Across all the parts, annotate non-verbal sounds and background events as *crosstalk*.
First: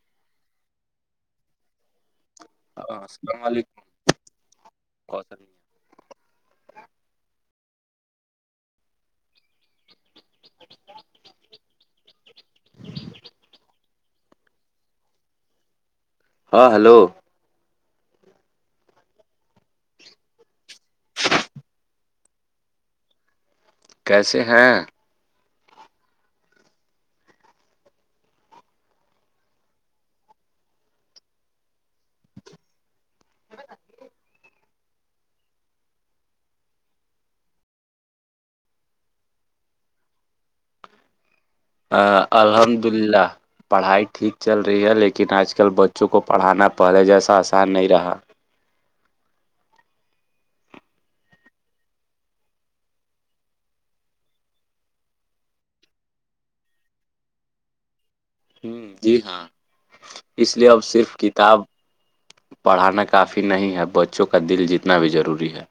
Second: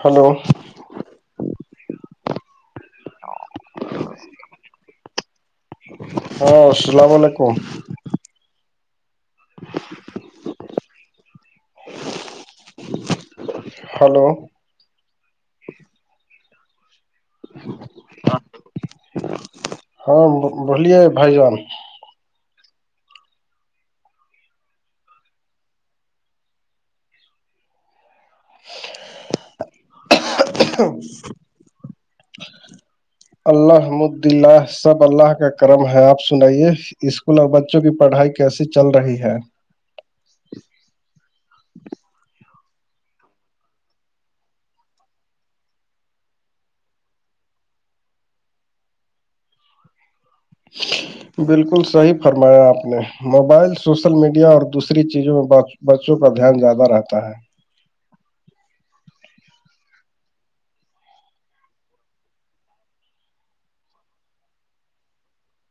hello السلام علیکم کو س ہ السلام علیکم ہلو ہاں ہلو ہاں ہاں بولیے بائی جان کیسے ہیں ہ اللہمددلہ سب اللہ کا کرم ہے آپ سنائیے اسکول اور بچوں کی پڑھائی کیسی چل رہی ہے الحمد للہ پڑھائی ٹھیک چل رہی ہے لیکن آج کل بچوں کو پڑھانا پہلے جیسا آسان نہیں رہا *unintelligible* بالکل صحیح فرمایا آپ نے موبائل سوشل میڈیا اور دوسری چیزوں میں بات بچوں کا دھیان زیادہ رہتا ہے ہ جی ہاں اس لیے اب صرف کتاب پڑھانا کافی نہیں ہے بچوں کا دل جتنا بھی ضروری ہے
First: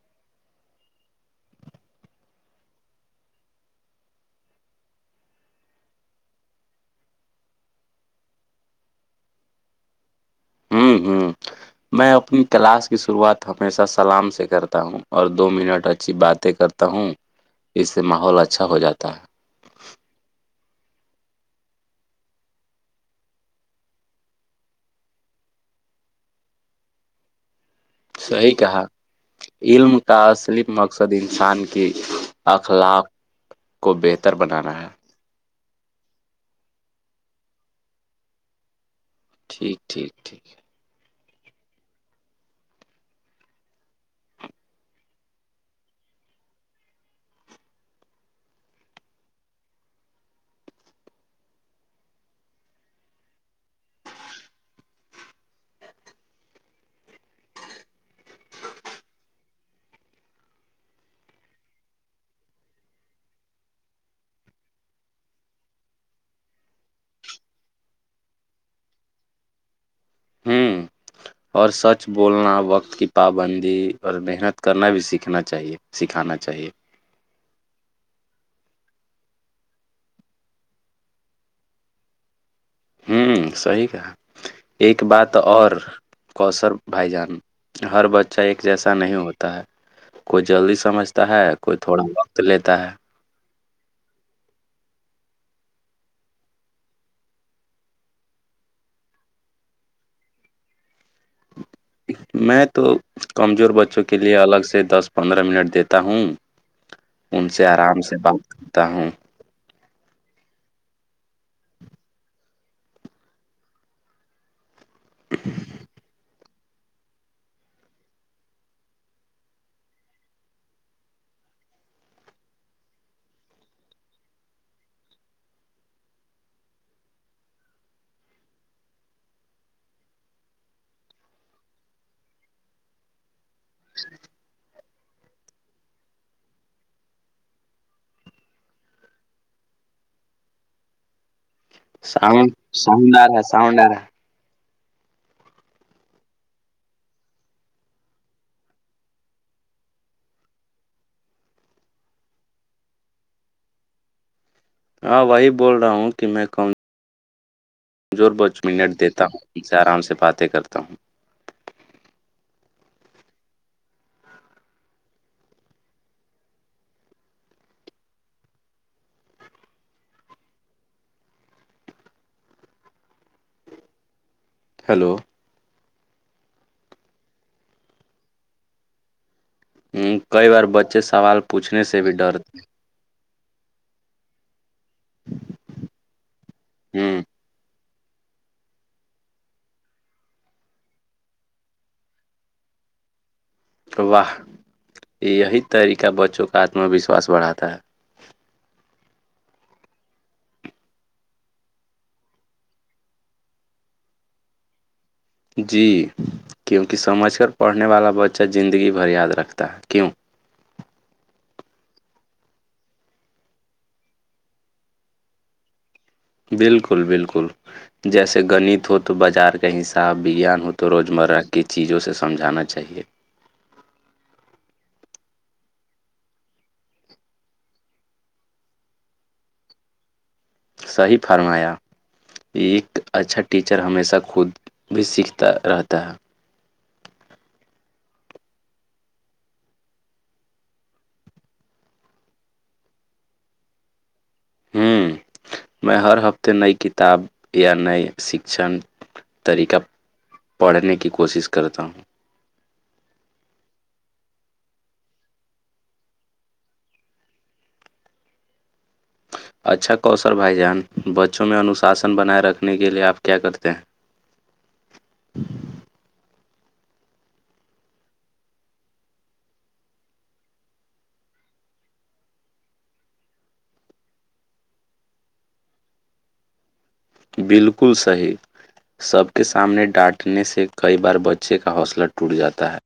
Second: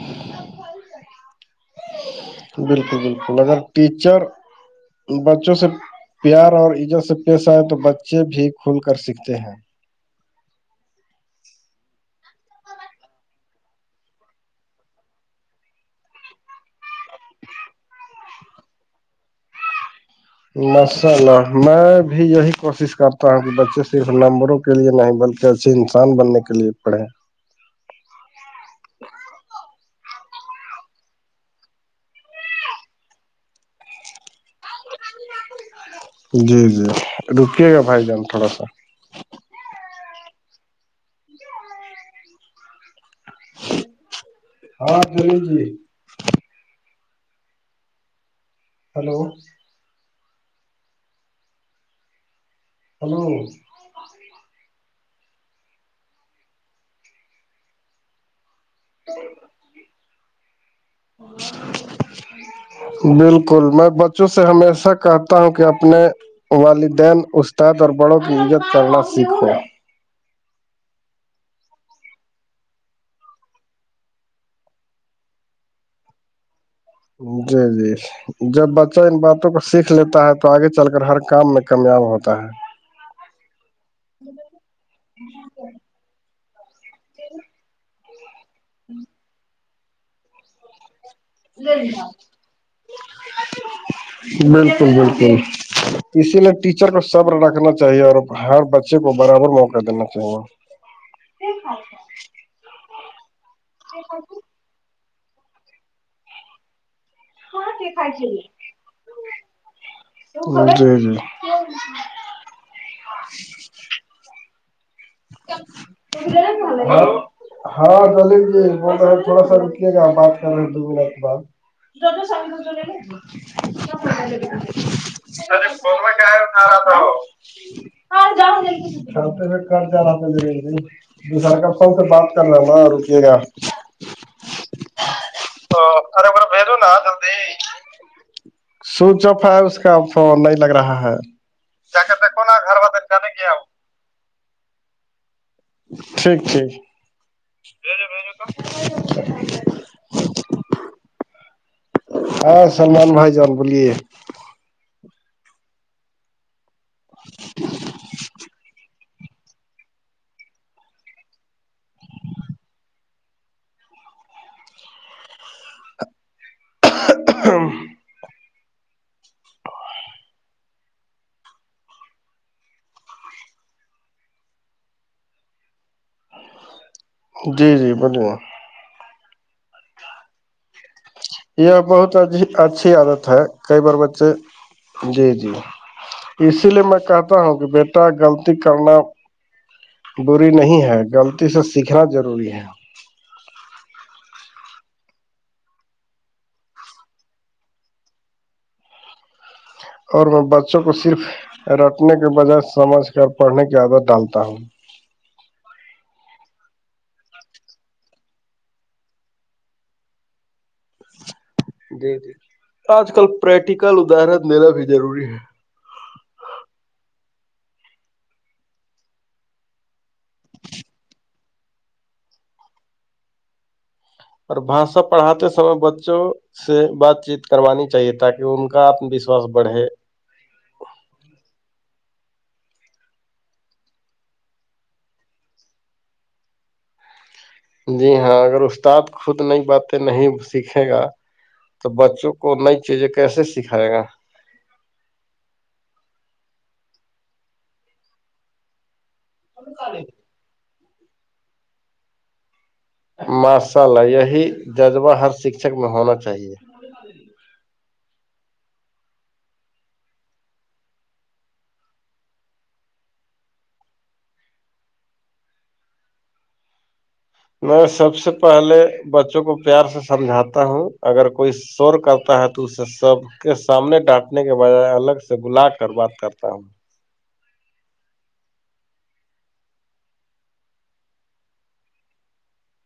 *unintelligible* بالکل بالکل اگر ٹیچر بچوں سے پیار اور عزت سے پیشہ آئے تو بچے بھی کھل کر سیکھتے ہیں ہوں ہوں میں اپنی کلاس کی شروعات ہمیشہ سلام سے کرتا ہوں اور دو منٹ اچھی باتیں کرتا ہوں اس سے ماحول اچھا ہو جاتا ہے ماشاء اللہ میں بھی یہی کوشش کرتا ہوں کہ بچے صرف نمبروں کے لیے نہیں بلکہ ایسے انسان بننے کے لیے پڑھے صحی کہا علم تصل مقصد انسان کی اخلاق کو بہتر بنانا ہے جی جی رکیے گا بھائی جان تھوڑا سا ٹھیک ٹھیک ٹھیک ہاں پل جی ہلو ہلو بر *unintelligible* بالکل میں بچوں سے ہمیشہ کہتا ہوں کہ اپنے والدین استاد اور بڑوں کی عزت کرنا سیکھ ہوا ہوں اور سچ بولنا وقت کی پابندی اور محنت کرنا بھی سیکھنا چاہیے سکھانا چاہیے جی جی جب بچہ ان باتوں کو سیکھ لیتا ہے تو آگے چل کر ہر کام میں کامیاب ہوتا ہے ہوں صحی کہا ایک بات اور کوسر بھائی جان ہر بچہ ایک جیسا نہیں ہوتا ہے کوئی جلدی سمجھ ہے کوئی تھوڑا وقت لیتا ہے بالکل بالکل اسی لیے ٹیچر کو صبر رکھنا چاہیے اور ہر بچے کو برابر موقع دینا چاہیے ٹھیکاھ میں تو کمزور بچوں کے لیے الگ سے دس پندرہ منٹ دیتا ہوں ان سے آرام سے بات کرتا ہوں جی جی مال ہاں دلیںجے بول رہ ہیں تھوڑا سا رکیے گا بات کر رہے ہیں دو منٹ کے بعد تو سام کو ارے فون میں کیا ہوھ رہا تھا وہ ہاں جؤ جا رہا تھا د دوسرا کتاوں سے بات کرنا نا رکیے گا اچ تو ارے بھیجو نا جلدی *unintelligible* سوچ آف ہے اس کا نہیں لگ رہا ہے کیا کہتے کو ساؤن نا گھر بات ساؤنڈار جانے ہے کیا ساؤنڈار ہے ٹھیک ٹھیک *unintelligible* ہاں سلملمان بھائی جان بولیے ہاں وہی بول رہا ہوں کہ میں کہن *unintelligible* زور بچ منٹ دیتا ہوں ان سے آرام سے باتیں کرتا ہوں *inaudible* ہیلو جی جی بالکل ہوں کئی بار بچے سوال یہ پوچھنے سے بھی بہت ڈرتے اچھی عادت ہے کئی بار بچے جی جی اسی لیے میں ہ کہتا ہوں کہ بیٹ غلط کرنا بری نہیں ہے غلطی سے سیکھنا ضروری ہے واہ یہی طریقہ بچوں کا آتم وشواس بڑھاتا ہے اور میں بچوں کو صرف رٹنے کے بجائے سمجھ کر پڑھنے کی عادت ڈالتا ہوں جی کیونکہ سمجھ کر پڑھنے والا بچہ زندگی بھر یاد رکھتا ہے کیوں جی جی آج کل پریکٹیکل ادارن میرا بھی ضروری ہے بالکل بالکل جیسے گنت ہو تو بازار کا حساب وگیان ہو تو روزمرہ کی چیزوں سے سمجھانا چاہیے اور بھاشا پڑھاتے سمے بچوں سے بات چیت کروانی چاہیے تاکہ ان کا آتم وشواس بڑھے صحیح فرمایا ایک اچھا ٹیچر ہمیشہ خود بھی سیکھتا رہتا ہے جی ہاں اگر استاد خود نئی باتیں نہیں سیکھے گا تو بچوں کو نئی چیزیں کیسے سکھائے گا ہوں میں ہر ہفتے نئی کتاب یا نئے شکشن طریقہ پڑھنے کی کوشش کرتا ہوں ماشاء اللہ یہی جذبہ ہر شکشک میں ہونا چاہیے اچھا کوثر بھائی جان بچوں میں انوشاسن بنائے رکھنے کے لیے آپ کیا کرتے ہیں میں سب سے پہلے بچوں کو پیار سے سمجھاتا ہوں اگر کوئی سور کرتا ہے تو اسے سب کے سامنے ڈانٹنے کے بجائے الگ سے بلا کر بات کرتا ہوں بالکل صحیح سب کے سامنے ڈانٹنے سے کئی بار بچے کا حوصلہ ٹوٹ جاتا ہے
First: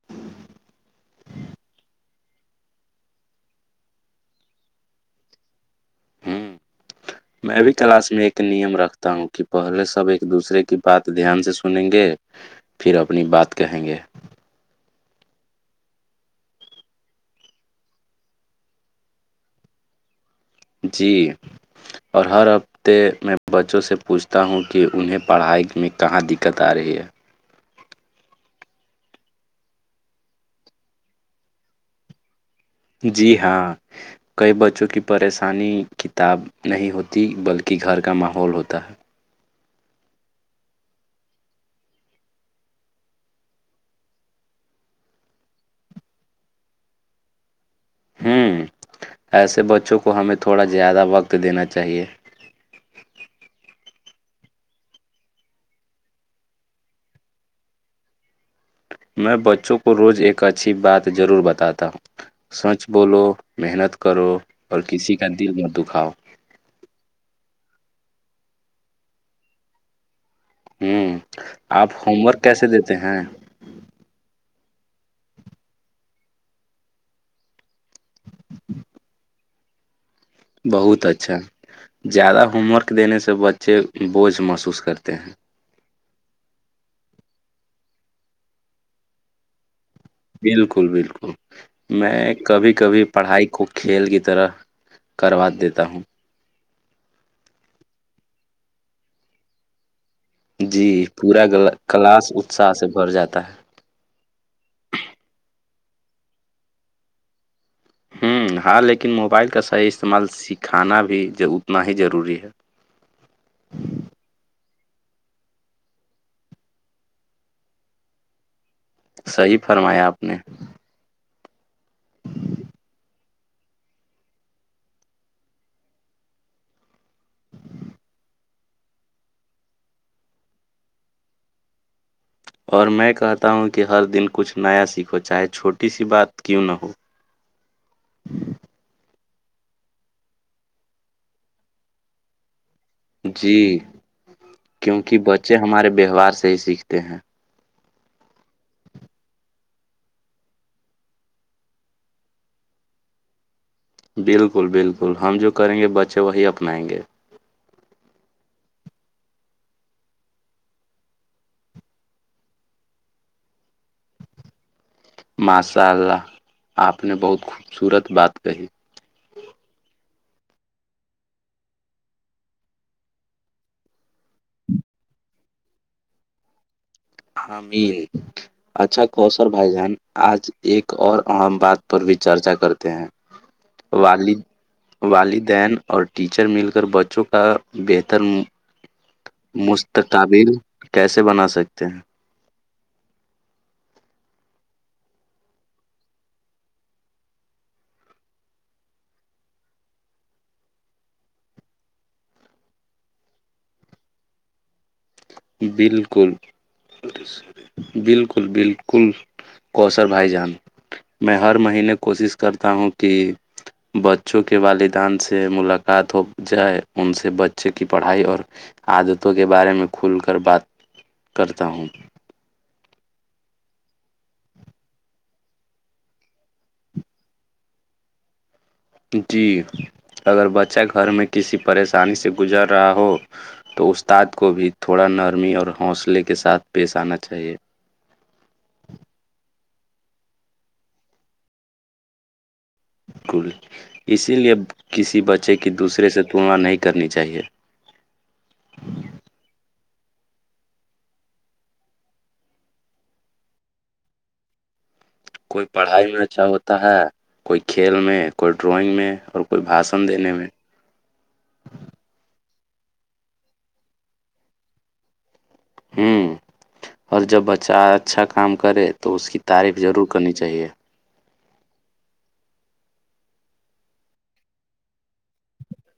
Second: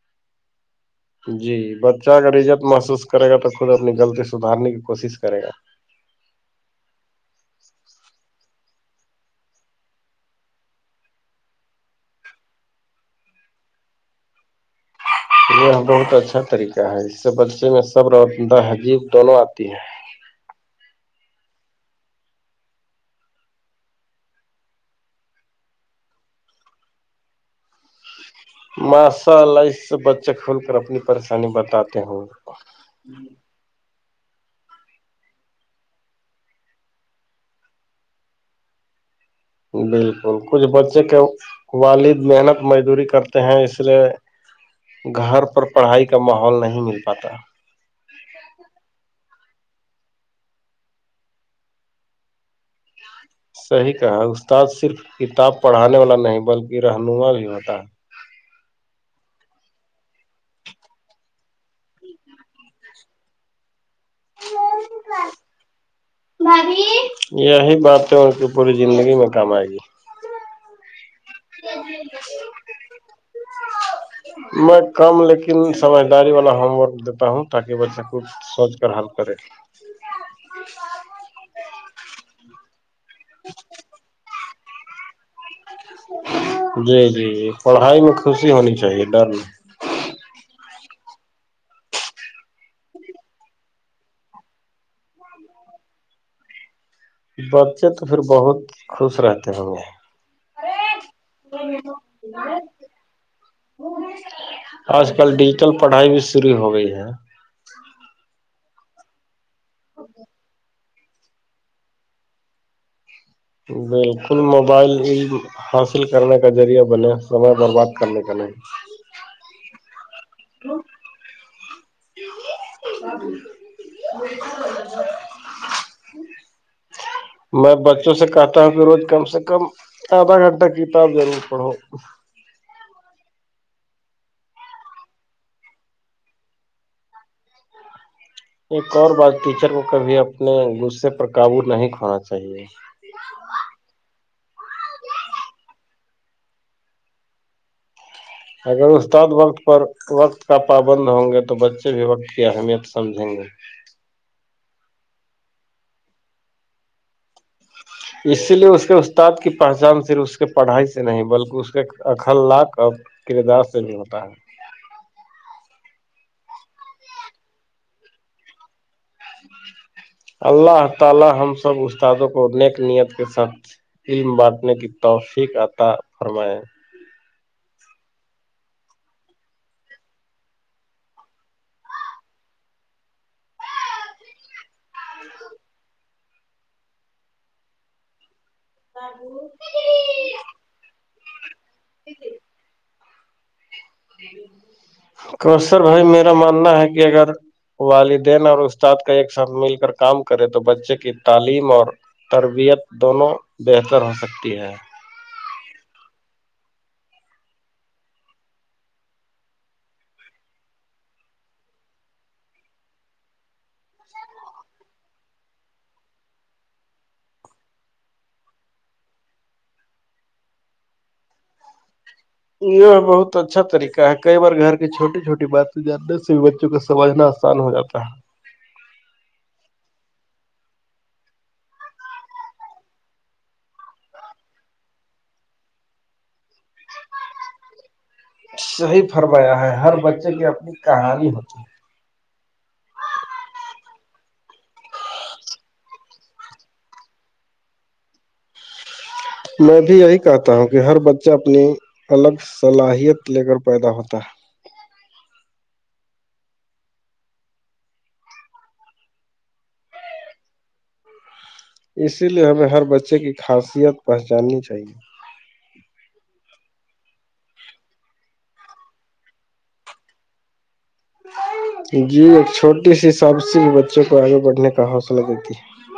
جی بچہ اگر عزت محسوس کرے گا تو خود اپنی غلطی سدھارنے کی کوشش کرے گا ہوں میں بھی کلاس میں ایک نیم رکھتا ہوں کہ پہلے سب ایک دوسرے کی بات دھیان سے سنیں گے پھر اپنی بات کہیں گے یہ بہت اچھا طریقہ ہے اس سے بچے میں سب روہ عجیب دونوں آتی ہیں جی اور ہر حف تے کہ میں بچوں سے پوچھتا ہوں کہ انہیں پڑھائی میں کہاں دقت آ رہی ہے ماشاء اللہ اس سے بچے کھول کر اپنی پریشانی بتاتے ہے جی ہاں کئی بچوں کی پریشانی کتاب نہیں ہوتی بلکہ گھر کا ماحول ہوتا ہے بالکل کچھ بچے کے والد محنت مزدوری کرتے ہیں اس لیے گھر پر پڑھائی کا ماحول نہیں مل پاتا ہوں ایسے بچوں کو ہمیں تھوڑا زیادہ وقت دینا چاہیے صحیح کہا ہے استاد صرف کتاب پڑھانے والا نہیں بلکہ رہنما بھی ہوتا ہے میں بچوں کو روز ایک اچھی بات ضرور بتاتا ہوں سچ بولو محنت کرو اور کسی کا دل نہ دکھاؤ یہی بات ہے ان کی پوری زندگی میں کام آئے گی ہوں آپ ہوم ورک کیسے دیتے ہیں *inaudible* میں کم لیکن سمجھداری والا ہوم ورک دیتا ہوں تاکہ بچہ کو سوچ کر حل کرے بہت اچھا زیادہ ہوم ورک دینے سے بچے بوجھ محسوس کرتے ہیں جی جی پڑھائی میں خوشی ہونی چاہیے ڈر نہیں بالکل بالکل میں کبھی کبھی پڑھائی کو کھیل کی طرح کروا دیتا ہوں بچے تو پھر بہت خوش رہتے ہیں وہ جی پورا گ کلاس اتساہ سے بھر جاتا ہے آج کل ڈیجیٹل پڑھائی بھی شرع ہو گئی ہے ہوں ہاں لیکن موبائل کا صحیح استعمال سکھانا بھی اتنا ہی ضروری ہے بالکل موبائل حاصل کرنے کا ذریعہ بنے سمے برباد کرنے کا نہیں صحی فرمایا آپ نے *inaudible* میں بچوں سے کہتا ہوں کہ روز کم سے کم آدھا گھنٹہ کتاب ضرور پڑھو اور میں کہتا ہوں کہ ہر دن کچھ نیا سیکھو چاہے چھوٹی سی بات کیوں نہ ہو ایک اور بات ٹیچر کو کبھی اپنے غصے پر قابو نہیں کھوانا چاہیے جی کیونکہ بچے ہمارے ویوہار سے ہی سیکھتے ہیں اگر استاد وقت پر وقت کا پابند ہوں گے تو بچے بھی وقت کی اہمیت سمجھیں گے بالکل بالکل ہم جو کریں گے بچے وہی اپنائیں گے اسی لیے اس کے استاد کی پہچان صرف اس کے پڑھائی سے نہیں بلکہ اس کے اکھل لق کردار سے نہیں ہوتا ہے ماشاء اللہ آپ نے بہت خوبصورت بات کہی ا اللہ تعالی ہم سب استادوں کو نیک نیت کے ساتھ علم بانٹنے کی توفیق عطا فرماائے ہاں می ہے اچھا کوشل بھائی جان آج ایک اور اہم بات پر بھی چرچا کرتے ہیں والد والدین اور ٹیچر مل کر بچوں کا بہتر مستقبل کیسے بنا سکتے ہیں *inaudible* کرسر بھائی میرا ماننا ہے کہ اگر والدین اور استاد کا ایک ساتھ مل کر کام کرے تو بچے کی تعلیم اور تربیت دونوں بہتر ہو سکتی ہے بالکل بالکل بالکل کوثر بھائی جان میں ہر مہینے کوشش کرتا ہوں کہ بچوں کے والدان سے ملاقات ہو جائے ان سے بچے کی پڑھائی اور عادتوں کے بارے میں کھل کر بات کرتا ہوں یہ ہے بہت اچھا طریقہ ہے کئی بار گھر کی چھوٹی چھوٹی باتیں جاننے سے بھی بچوں کو سمجھنا آسان ہو جاتا ہے جی اگر بچہ گھر میں کسی پریشانی سے گزر رہا ہو تو استاد کو بھی تھوڑا نرمی اور حوصلے کے ساتھ پیش آنا چاہیے صحیح فرمایا ہے ہر بچے کی اپنی کہانی ہوتی ہے اسکول اسی لیے کسی بچے کی دوسرے سے تلنا نہیں کرنی چاہیے میں بھی یہی کہتا ہوں کہ ہر بچہ اپنی الگ صلاحیت لے کر پیدا ہوتا ہے کوئی پڑھائی میں اچھا ہوتا ہے کوئی کھیل میں کوئی ڈرائنگ میں اور کوئی بھاشن دینے میں اسی لیے ہمیں ہر بچے کی خاصیت پہچاننی چاہیے اور جب بچہ اچھا کام کرے تو اس کی تعریف ضرور کرنی چاہیے جی ایک چھوٹی سیسابسی بچوں کو آگے بڑھنے کا حوصلہ دیتی ہے *unintelligible*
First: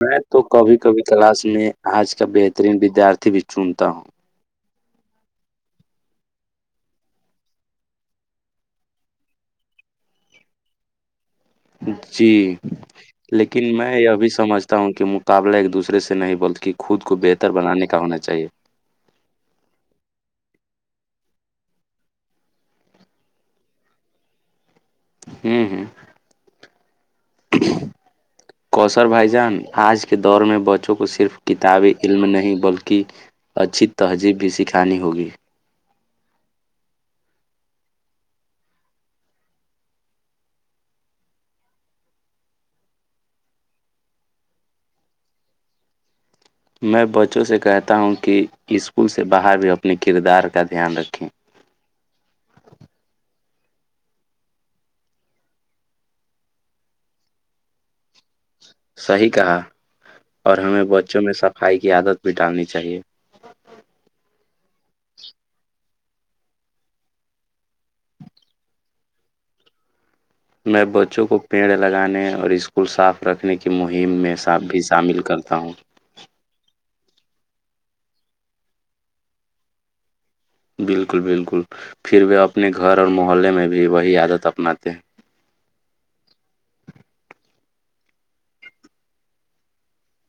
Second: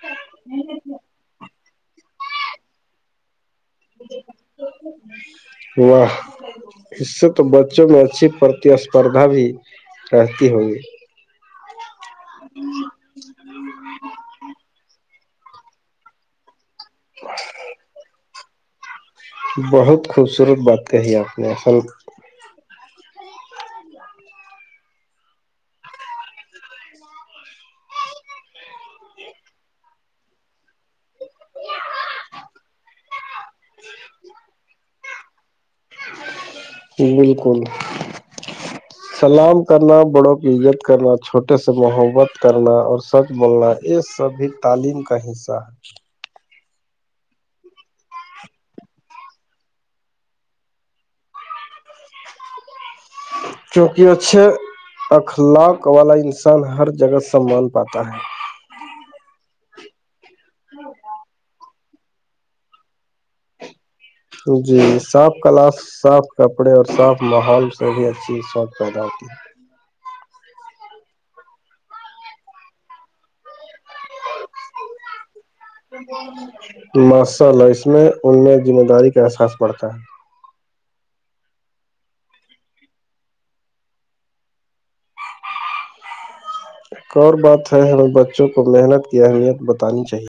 میں تو کبھی کبھی کلاس میں آج کا بہترین ودیارتھی بھی چنتا ہوں *inaudible* واہ اس سے تو بچوں میں اچھی پرتیسپردھا بھی رہتی ہوگی جی لیکن میں یہ بھی سمجھتا ہوں کہ مقابلہ ایک دوسرے سے نہیں بلکہ خود کو بہتر بنانے کا ہونا چاہیے بہت خوبصورت بات کہی آپ نے اصل ہوں ہوں کوثر بھائی جان آج کے دور میں بچوں کو صرف کتابی علم نہیں بلکہ اچھی تہذیب بھی سکھانی ہوگی بالکل *inaudible* سلام کرنا بڑوں کی عزت کرنا چھوٹے سے محبت کرنا اور سچ بولنا یہ سبھی تعلیم کا حصہ ہے میں بچوں سے کہتا ہوں کہ اسکول سے باہر بھی اپنے کردار کا دھیان رکھیں کیونکہ اچھے اخلاق والا انسان ہر جگہ سمان پاتا ہے صحیح کہا اور ہمیں بچوں میں صفائی کی عادت بھی ڈالنی چاہیے جی صاف کلاس صاف کپڑے اور صاف ماحول سے بھی اچھی شوق پیدا ہوتی ہے میں بچوں کو پیڑ لگانے اور اسکول صاف رکھنے کی مہم میں بھی شامل کرتا ہوں ماشاء اللہ اس میں ان میں ذمہ داری کا احساس پڑتا ہے بالکل بالکل پھر وہ اپنے گھر اور محلے میں بھی وہی عادت اپناتے ہیں ایک اور بات ہے ہمیں بچوں کو محنت کی اہمیت بتانی چاہیے